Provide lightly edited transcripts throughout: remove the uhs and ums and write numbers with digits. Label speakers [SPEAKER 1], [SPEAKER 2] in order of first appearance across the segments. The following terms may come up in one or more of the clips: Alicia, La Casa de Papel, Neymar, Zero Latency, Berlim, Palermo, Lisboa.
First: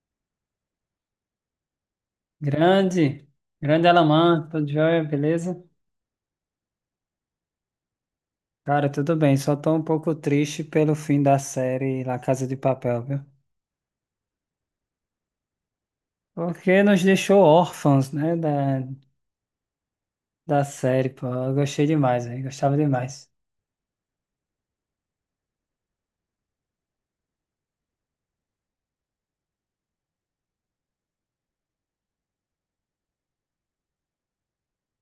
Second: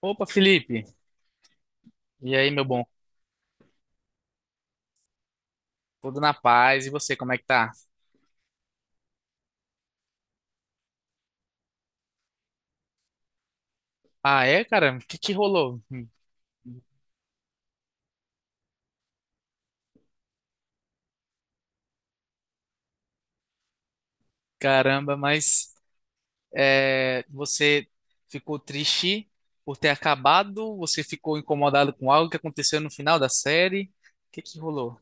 [SPEAKER 1] Opa, Felipe. E aí, meu bom?
[SPEAKER 2] Grande, grande Alamã, tudo jóia, beleza?
[SPEAKER 1] Tudo na paz? E você, como é que tá?
[SPEAKER 2] Cara, tudo bem, só tô um pouco triste pelo fim da série La Casa de Papel, viu?
[SPEAKER 1] Ah, é, cara? O que que rolou? Hum.
[SPEAKER 2] Porque nos deixou órfãos, né, da série, pô, eu gostei demais, velho, gostava demais.
[SPEAKER 1] Caramba, mas é, você ficou triste por ter acabado? Você ficou incomodado com algo que aconteceu no final da série? O que que rolou?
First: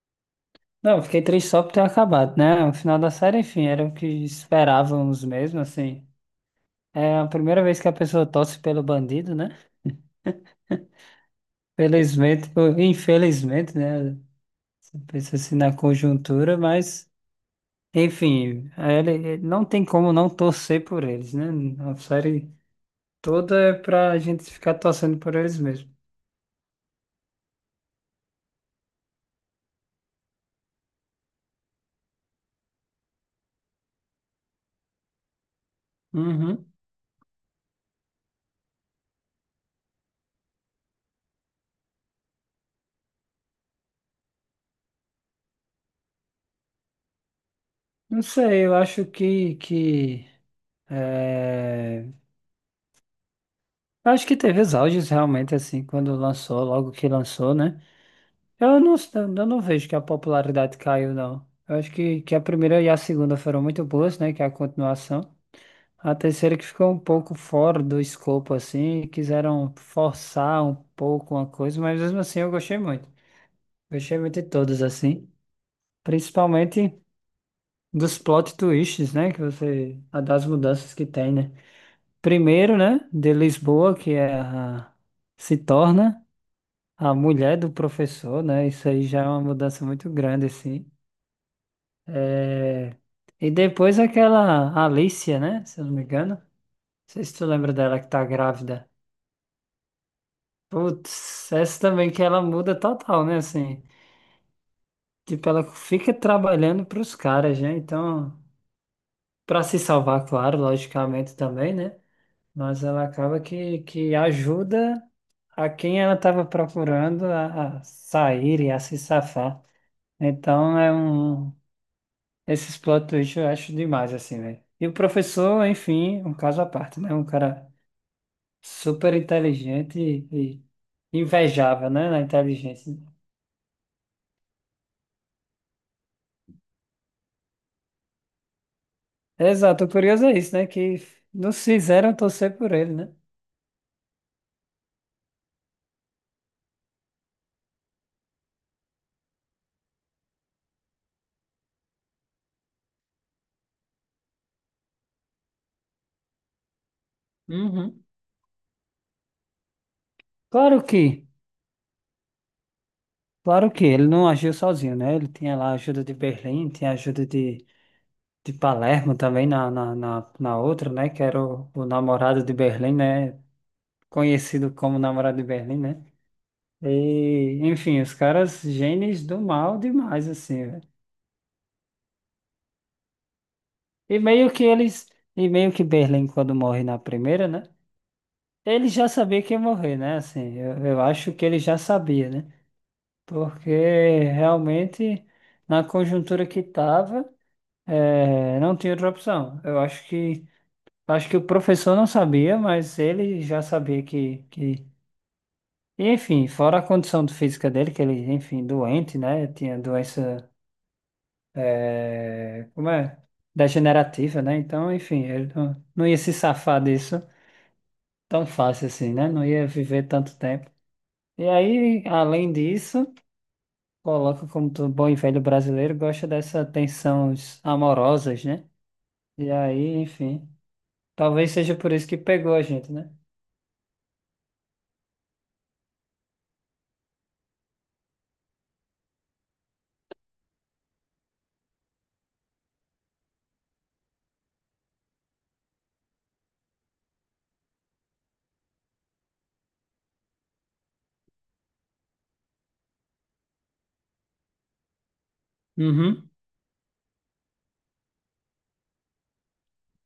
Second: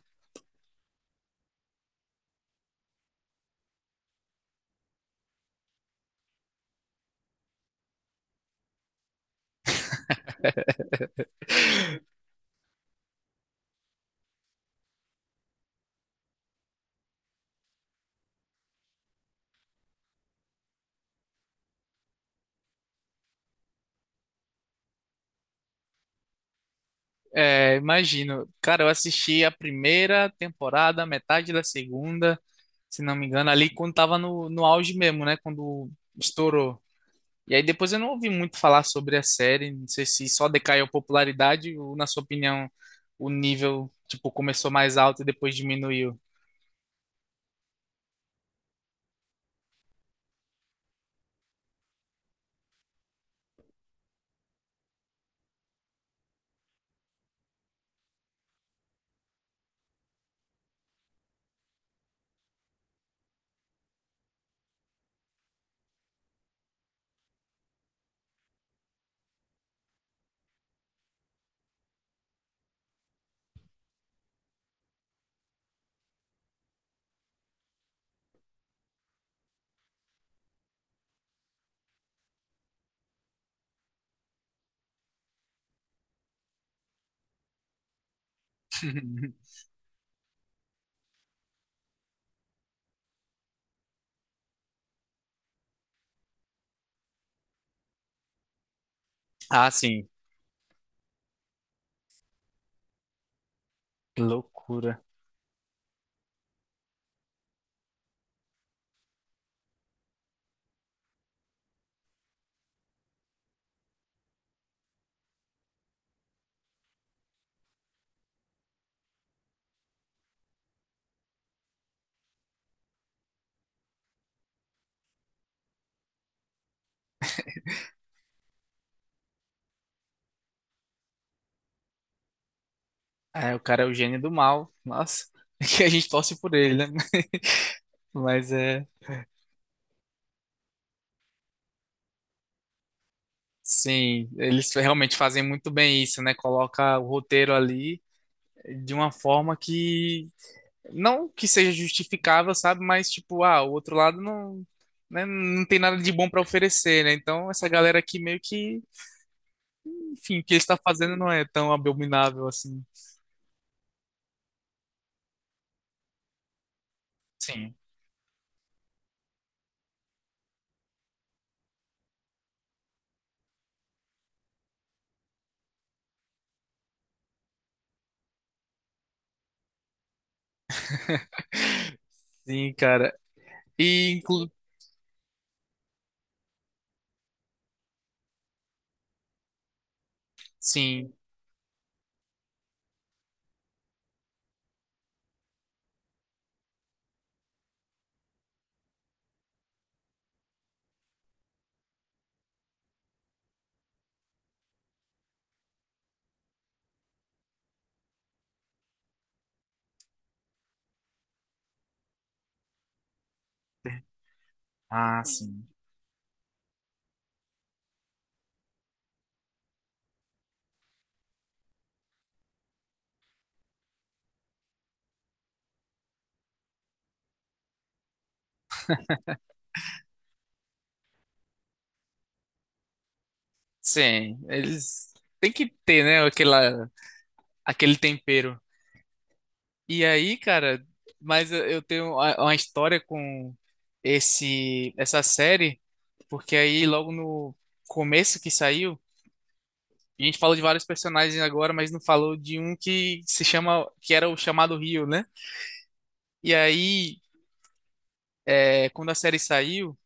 [SPEAKER 2] Não, eu fiquei triste só por ter acabado, né, o final da série, enfim, era o que esperávamos mesmo, assim. É a primeira vez que a pessoa torce pelo bandido, né? Felizmente, ou infelizmente, né, você pensa assim na conjuntura, mas... Enfim, não tem como não torcer por eles, né? A série toda é pra gente ficar torcendo por eles mesmo.
[SPEAKER 1] É, imagino. Cara, eu assisti a primeira temporada, metade da segunda, se não me engano, ali quando tava no auge mesmo, né? Quando
[SPEAKER 2] Uhum.
[SPEAKER 1] estourou. E aí depois eu não ouvi muito falar sobre a série, não sei se só decaiu a popularidade ou, na sua opinião, o nível, tipo, começou mais alto e depois diminuiu.
[SPEAKER 2] Não sei, eu acho que é, eu acho que teve os auges realmente, assim, quando lançou, logo que lançou, né? Eu não, eu não vejo que a popularidade caiu, não. Eu acho que a primeira e a segunda foram muito boas, né? Que é a continuação. A terceira que ficou um pouco fora do escopo, assim, quiseram forçar um pouco uma coisa, mas mesmo assim eu gostei muito. Gostei muito de todas, assim. Principalmente dos plot twists, né? Que você. A Das mudanças que tem, né? Primeiro, né? De Lisboa, que é a, se torna a mulher do professor, né? Isso aí já é uma mudança muito grande, assim. É, e depois aquela Alicia, né? Se eu não me engano. Não sei se tu lembra dela que tá grávida.
[SPEAKER 1] Ah, sim,
[SPEAKER 2] Putz, essa também que ela muda total, né? Assim,
[SPEAKER 1] que loucura.
[SPEAKER 2] tipo, ela fica trabalhando pros caras, né? Então, pra se salvar, claro, logicamente também, né? Mas ela acaba que ajuda a quem ela tava procurando a sair e a se safar. Então, é um. Esses plot twists eu acho demais, assim, velho. E o professor, enfim, um caso à parte, né? Um cara super inteligente e invejável, né? Na inteligência.
[SPEAKER 1] É, o cara é o gênio do mal, nossa, que a gente torce por ele, né? Mas é,
[SPEAKER 2] Exato, o curioso é isso, né? Que nos fizeram torcer por ele, né?
[SPEAKER 1] sim, eles realmente fazem muito bem isso, né? Coloca o roteiro ali de uma forma que não que seja justificável, sabe? Mas, tipo, ah, o outro lado não, né, não tem nada de bom pra oferecer, né? Então, essa galera
[SPEAKER 2] Uhum.
[SPEAKER 1] aqui meio que, enfim, o que ele está
[SPEAKER 2] Claro
[SPEAKER 1] fazendo
[SPEAKER 2] que,
[SPEAKER 1] não é tão abominável assim.
[SPEAKER 2] claro que ele não agiu sozinho, né? Ele tinha lá a ajuda de Berlim, tinha a ajuda
[SPEAKER 1] Sim.
[SPEAKER 2] de Palermo também na outra, né? Que era o namorado de Berlim, né? Conhecido como namorado de Berlim, né? E, enfim, os caras gênios do mal demais, assim, velho.
[SPEAKER 1] Sim, cara. E,
[SPEAKER 2] E
[SPEAKER 1] inclu...
[SPEAKER 2] meio que eles, e meio que Berlim, quando morre na primeira, né? Ele já sabia que ia morrer, né? Assim, eu
[SPEAKER 1] Sim.
[SPEAKER 2] acho que ele já sabia, né? Porque realmente, na conjuntura que estava, não tinha outra opção. Eu acho que o professor não sabia, mas ele já sabia que... E, enfim, fora a condição de física dele, que ele, enfim, doente, né? Tinha doença, é, como é? Degenerativa, né? Então,
[SPEAKER 1] Ah,
[SPEAKER 2] enfim, ele
[SPEAKER 1] sim.
[SPEAKER 2] não, não ia se safar disso tão fácil assim, né? Não ia viver tanto tempo. E aí, além disso... Coloca como todo bom e velho brasileiro gosta dessas tensões amorosas, né? E aí, enfim. Talvez seja por isso que pegou a gente, né?
[SPEAKER 1] Sim, eles têm que ter, né, aquela, aquele tempero. E aí, cara, mas eu tenho uma história com esse essa série, porque aí logo no começo que saiu, a gente falou de vários personagens agora, mas não falou de um que se chama, que era o chamado Rio, né?
[SPEAKER 2] Uhum.
[SPEAKER 1] E aí, é, quando a série saiu,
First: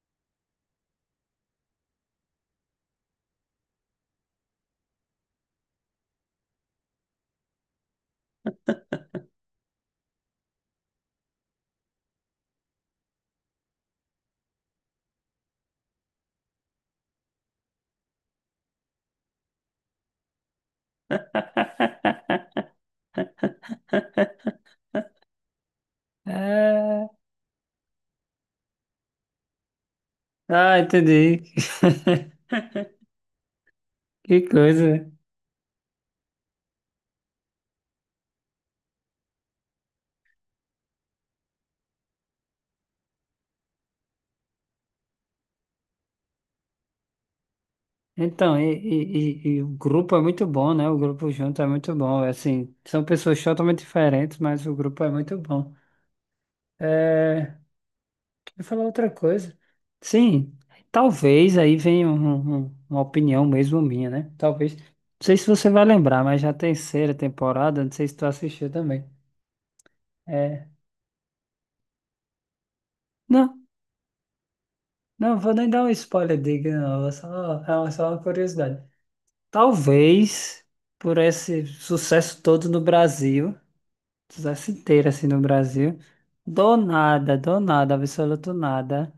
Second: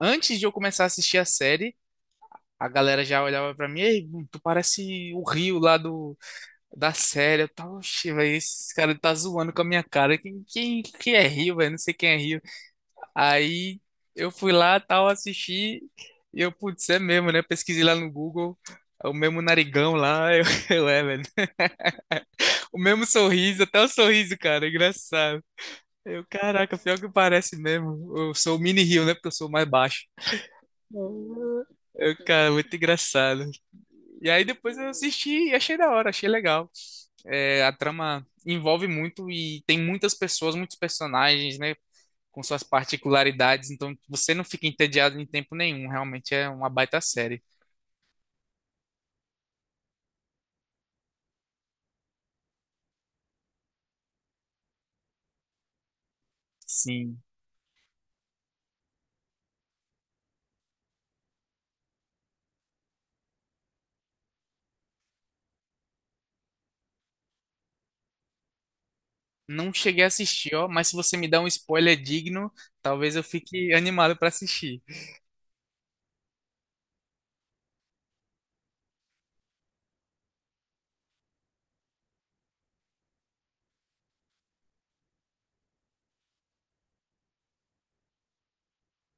[SPEAKER 1] antes de eu começar a assistir a série, a galera já olhava pra mim, ei, tu parece o Rio lá do, da série. Eu tava, oxe, velho, esse cara tá zoando com a minha cara. Quem é Rio, velho? Não sei quem é Rio. Aí eu fui lá, tal, assisti, e eu, putz, é mesmo, né? Eu pesquisei lá no Google, é o mesmo narigão lá, eu é, velho. O mesmo sorriso, até o sorriso, cara, é engraçado. Eu, caraca, pior que
[SPEAKER 2] É.
[SPEAKER 1] parece mesmo. Eu sou o mini Rio, né? Porque eu sou mais baixo.
[SPEAKER 2] Ah, entendi.
[SPEAKER 1] Eu, cara, muito engraçado. E
[SPEAKER 2] Que
[SPEAKER 1] aí depois eu
[SPEAKER 2] coisa.
[SPEAKER 1] assisti e achei da hora, achei legal. É, a trama envolve muito e tem muitas pessoas, muitos personagens, né? Com suas particularidades, então você não fica entediado em tempo nenhum, realmente é uma baita série.
[SPEAKER 2] Então, e o grupo é muito bom, né? O grupo junto é muito bom. Assim, são pessoas totalmente diferentes, mas o grupo é muito bom.
[SPEAKER 1] Sim.
[SPEAKER 2] É, eu ia falar outra coisa. Sim, talvez aí venha uma opinião mesmo minha, né? Talvez. Não sei se você vai lembrar, mas já a terceira temporada, não sei se tu assistiu também.
[SPEAKER 1] Não cheguei a assistir, ó,
[SPEAKER 2] É.
[SPEAKER 1] mas se você me dá um spoiler digno, talvez eu
[SPEAKER 2] Não,
[SPEAKER 1] fique animado pra assistir.
[SPEAKER 2] não vou nem dar um spoiler, diga, não. É só, só uma curiosidade. Talvez por esse sucesso todo no Brasil, sucesso inteiro assim no Brasil, do nada, absoluto nada.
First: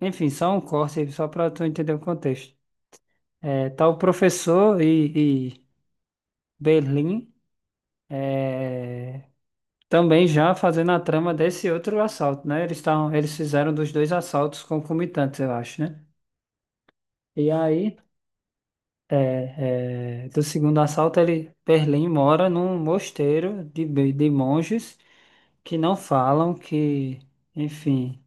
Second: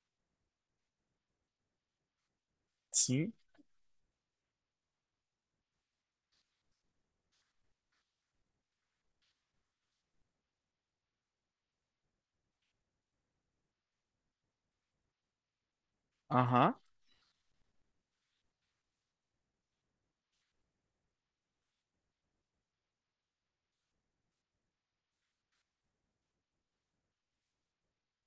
[SPEAKER 2] Enfim, só um corte só para tu entender o contexto.
[SPEAKER 1] Sim.
[SPEAKER 2] É, tá o professor e Berlim é, também já fazendo a trama desse outro assalto, né? Eles estavam, eles fizeram dos dois assaltos concomitantes, eu acho, né?
[SPEAKER 1] Aham.
[SPEAKER 2] E aí, do segundo assalto, ele, Berlim mora num mosteiro de, de monges que não falam, que, enfim,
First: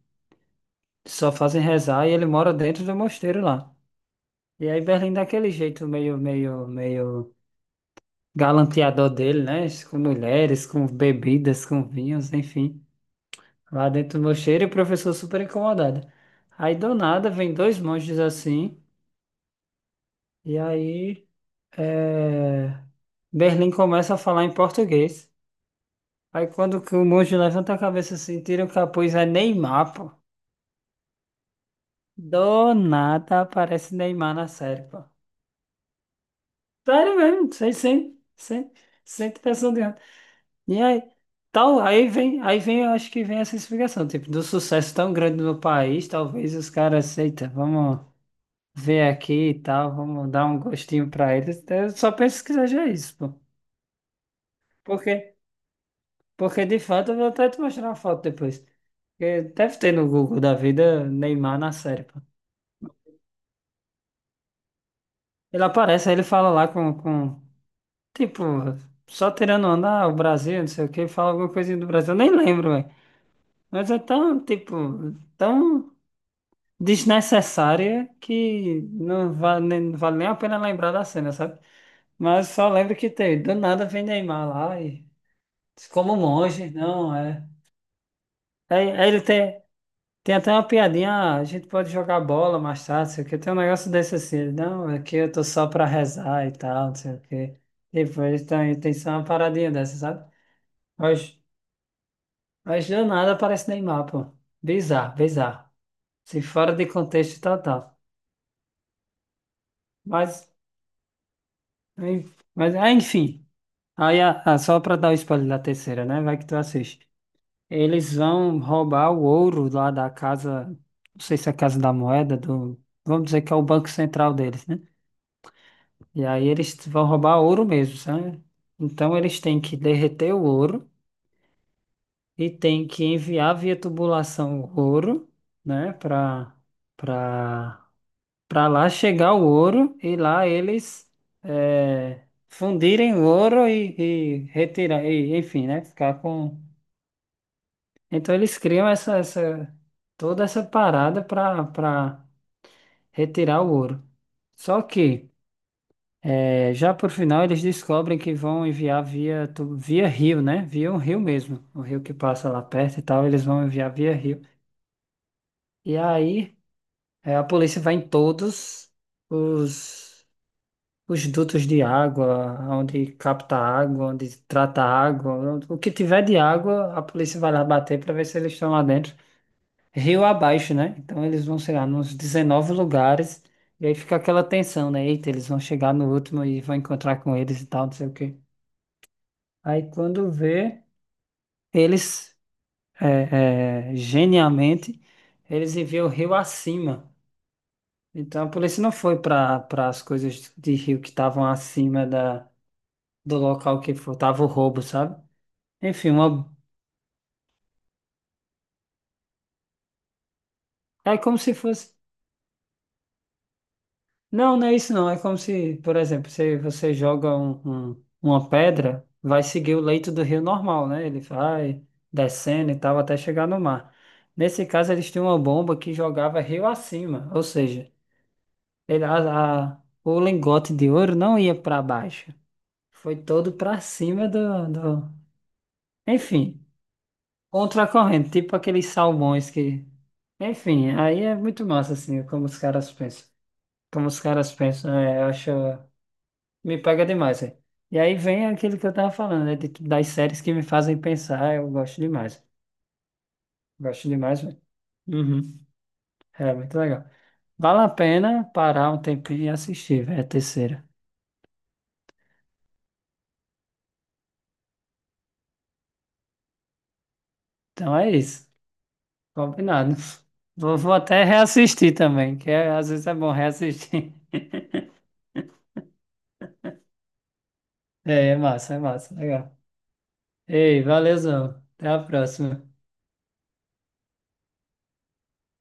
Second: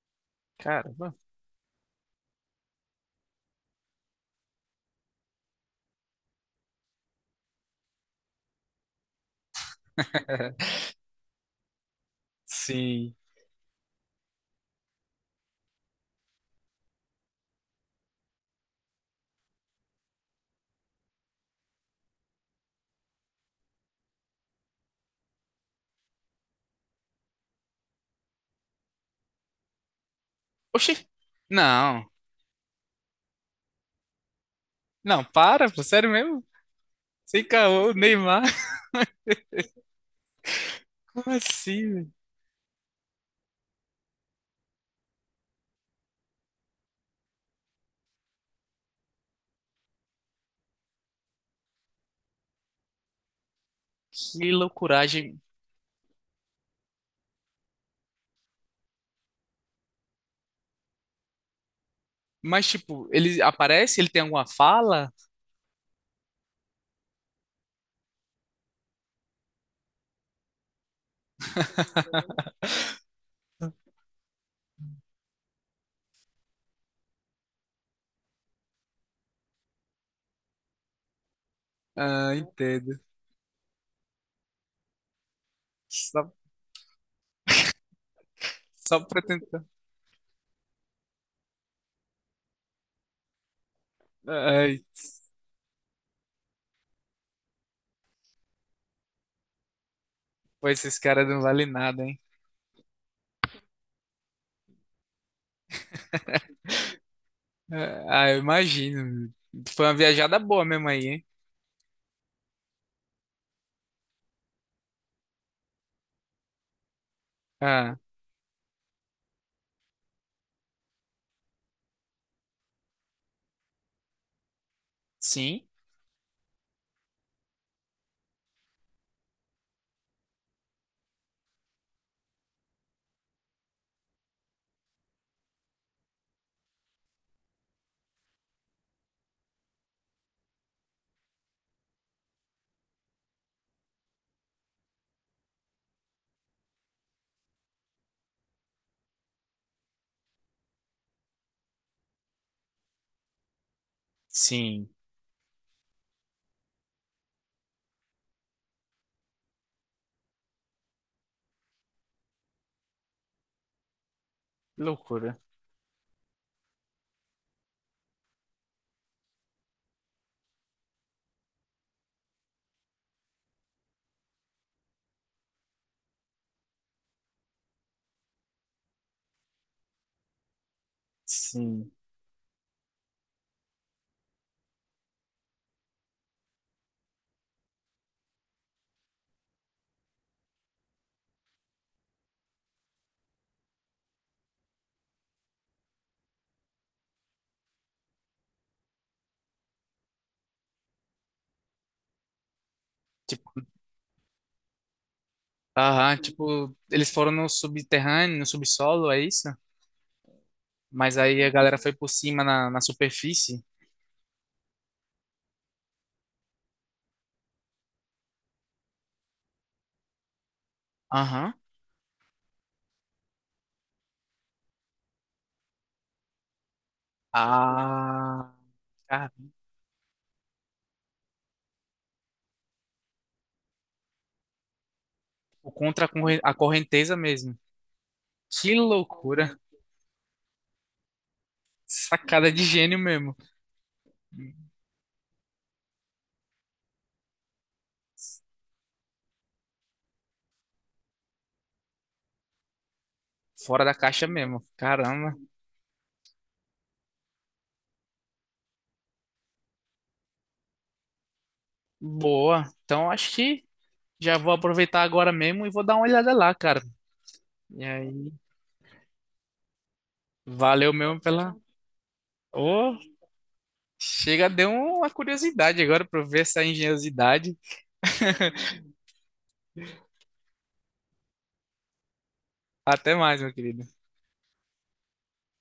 [SPEAKER 1] Caramba.
[SPEAKER 2] só fazem rezar e ele mora dentro do mosteiro lá. E aí Berlim daquele jeito meio galanteador dele, né? Com mulheres, com bebidas, com vinhos, enfim.
[SPEAKER 1] Sim.
[SPEAKER 2] Lá dentro do mosteiro e o professor super incomodado. Aí do nada vem dois monges assim, e aí é, Berlim começa a falar em português. Aí quando que o monge levanta a cabeça assim, tira o capuz, é Neymar, pô.
[SPEAKER 1] Oxi. Não.
[SPEAKER 2] Do nada aparece Neymar na série, pô.
[SPEAKER 1] Não, para, pô, sério mesmo?
[SPEAKER 2] Sério
[SPEAKER 1] Sem
[SPEAKER 2] mesmo, sem,
[SPEAKER 1] caô,
[SPEAKER 2] sem,
[SPEAKER 1] Neymar.
[SPEAKER 2] sem, sem pressão de E aí,
[SPEAKER 1] Como
[SPEAKER 2] tal,
[SPEAKER 1] assim? Velho?
[SPEAKER 2] aí vem, eu acho que vem essa explicação, tipo, do sucesso tão grande no país, talvez os caras, aceitem vamos ver aqui e tal, vamos dar um gostinho pra eles. Eu só penso que seja isso, pô.
[SPEAKER 1] Que
[SPEAKER 2] Porque,
[SPEAKER 1] loucuragem.
[SPEAKER 2] porque de fato, eu vou até te mostrar uma foto depois. Porque deve ter no Google da vida Neymar na série, pô.
[SPEAKER 1] Mas, tipo, ele aparece? Ele tem alguma fala?
[SPEAKER 2] Ele aparece, aí ele fala lá com tipo, só tirando onda, ah, o Brasil, não sei o que, fala alguma coisinha do Brasil, eu nem lembro, velho. Mas é tão, tipo, tão. Desnecessária que não vale, não vale nem a pena lembrar da cena, sabe?
[SPEAKER 1] Ah,
[SPEAKER 2] Mas só
[SPEAKER 1] entendo.
[SPEAKER 2] lembro que tem, do nada vem Neymar lá e diz, como um
[SPEAKER 1] Só,
[SPEAKER 2] monge, não é. Aí,
[SPEAKER 1] só
[SPEAKER 2] aí
[SPEAKER 1] pra
[SPEAKER 2] ele tem,
[SPEAKER 1] tentar.
[SPEAKER 2] tem até uma piadinha, "Ah, a gente pode jogar bola mais tarde, não sei o quê. Tem um negócio desse assim, ele,
[SPEAKER 1] Ai.
[SPEAKER 2] não, é que eu tô só pra rezar e tal, não sei o quê. Tipo, ele tem, tem só uma paradinha dessa, sabe?
[SPEAKER 1] Pô, esses caras
[SPEAKER 2] Mas,
[SPEAKER 1] não valem nada, hein?
[SPEAKER 2] mas do nada aparece Neymar, pô. Bizarro, bizarro. Se fora de contexto total.
[SPEAKER 1] É, ah, eu imagino. Foi uma viajada
[SPEAKER 2] Mas,
[SPEAKER 1] boa mesmo aí, hein?
[SPEAKER 2] mas, mas, ah, enfim. Aí, só pra dar o spoiler da terceira, né? Vai que tu assiste.
[SPEAKER 1] Ah,
[SPEAKER 2] Eles vão roubar o ouro lá da casa, não sei se é a casa da moeda, do, vamos dizer que é o banco central deles, né?
[SPEAKER 1] sim,
[SPEAKER 2] E aí eles vão roubar ouro mesmo, sabe? Então eles têm que derreter o ouro e têm que enviar via tubulação o ouro, né? Pra, pra lá chegar o ouro e lá eles eh, fundirem o ouro e retirar, e, enfim, né? Ficar com. Então eles criam essa toda essa parada para retirar o ouro. Só
[SPEAKER 1] sim.
[SPEAKER 2] que eh, já por final eles descobrem que vão enviar via rio, né? Via um rio mesmo, o rio que passa lá perto e tal, eles vão enviar via rio.
[SPEAKER 1] Que loucura.
[SPEAKER 2] E aí eh, a polícia vai em todos os os dutos de água, onde capta água, onde trata água, o que tiver de água, a polícia vai lá bater para ver se eles estão lá dentro. Rio abaixo, né? Então eles vão chegar
[SPEAKER 1] Sim.
[SPEAKER 2] nos 19 lugares e aí fica aquela tensão, né? Eita, eles vão chegar no último e vão encontrar com eles e tal, não sei o quê. Aí quando vê, eles, genialmente, eles enviam o rio acima. Então a polícia não foi para as coisas de rio que estavam acima da, do
[SPEAKER 1] Tipo,
[SPEAKER 2] local que foi tava o roubo, sabe? Enfim,
[SPEAKER 1] aham,
[SPEAKER 2] uma,
[SPEAKER 1] tipo, eles foram no subterrâneo, no subsolo, é isso?
[SPEAKER 2] é
[SPEAKER 1] Mas
[SPEAKER 2] como
[SPEAKER 1] aí a
[SPEAKER 2] se
[SPEAKER 1] galera
[SPEAKER 2] fosse.
[SPEAKER 1] foi por cima na superfície.
[SPEAKER 2] Não, não é isso não. É como se, por exemplo, se você joga um, uma pedra, vai seguir o leito do rio normal, né? Ele
[SPEAKER 1] Aham.
[SPEAKER 2] vai descendo e tal até chegar no mar. Nesse caso, eles tinham uma bomba que jogava rio acima, ou seja,
[SPEAKER 1] Ah,
[SPEAKER 2] ele,
[SPEAKER 1] cara,
[SPEAKER 2] a, o lingote de ouro não ia para baixo, foi todo para cima do, do...
[SPEAKER 1] por contra a corren- a
[SPEAKER 2] Enfim,
[SPEAKER 1] correnteza mesmo.
[SPEAKER 2] contra a corrente, tipo
[SPEAKER 1] Que
[SPEAKER 2] aqueles salmões
[SPEAKER 1] loucura.
[SPEAKER 2] que... Enfim, aí é muito massa, assim, como
[SPEAKER 1] Sacada
[SPEAKER 2] os
[SPEAKER 1] de
[SPEAKER 2] caras
[SPEAKER 1] gênio
[SPEAKER 2] pensam.
[SPEAKER 1] mesmo.
[SPEAKER 2] Como os caras pensam, é, eu acho. Me pega demais, é. E aí vem aquilo que eu tava falando, né? de- das séries que me fazem pensar, eu gosto demais.
[SPEAKER 1] Fora da
[SPEAKER 2] Gosto
[SPEAKER 1] caixa
[SPEAKER 2] demais, velho.
[SPEAKER 1] mesmo. Caramba.
[SPEAKER 2] Uhum. É muito legal. Vale a pena parar um tempinho e assistir, velho, a terceira.
[SPEAKER 1] Boa. Então acho que. Já vou aproveitar agora mesmo e vou dar uma olhada lá, cara. E
[SPEAKER 2] Então é
[SPEAKER 1] aí,
[SPEAKER 2] isso. Combinado. Vou,
[SPEAKER 1] valeu
[SPEAKER 2] vou
[SPEAKER 1] mesmo
[SPEAKER 2] até
[SPEAKER 1] pela.
[SPEAKER 2] reassistir também, às
[SPEAKER 1] Ô,
[SPEAKER 2] vezes é bom reassistir.
[SPEAKER 1] chega, deu uma curiosidade agora pra eu ver essa engenhosidade.
[SPEAKER 2] É, é massa, é massa. Legal. Ei, valeuzão. Até a próxima.
[SPEAKER 1] Até mais, meu querido.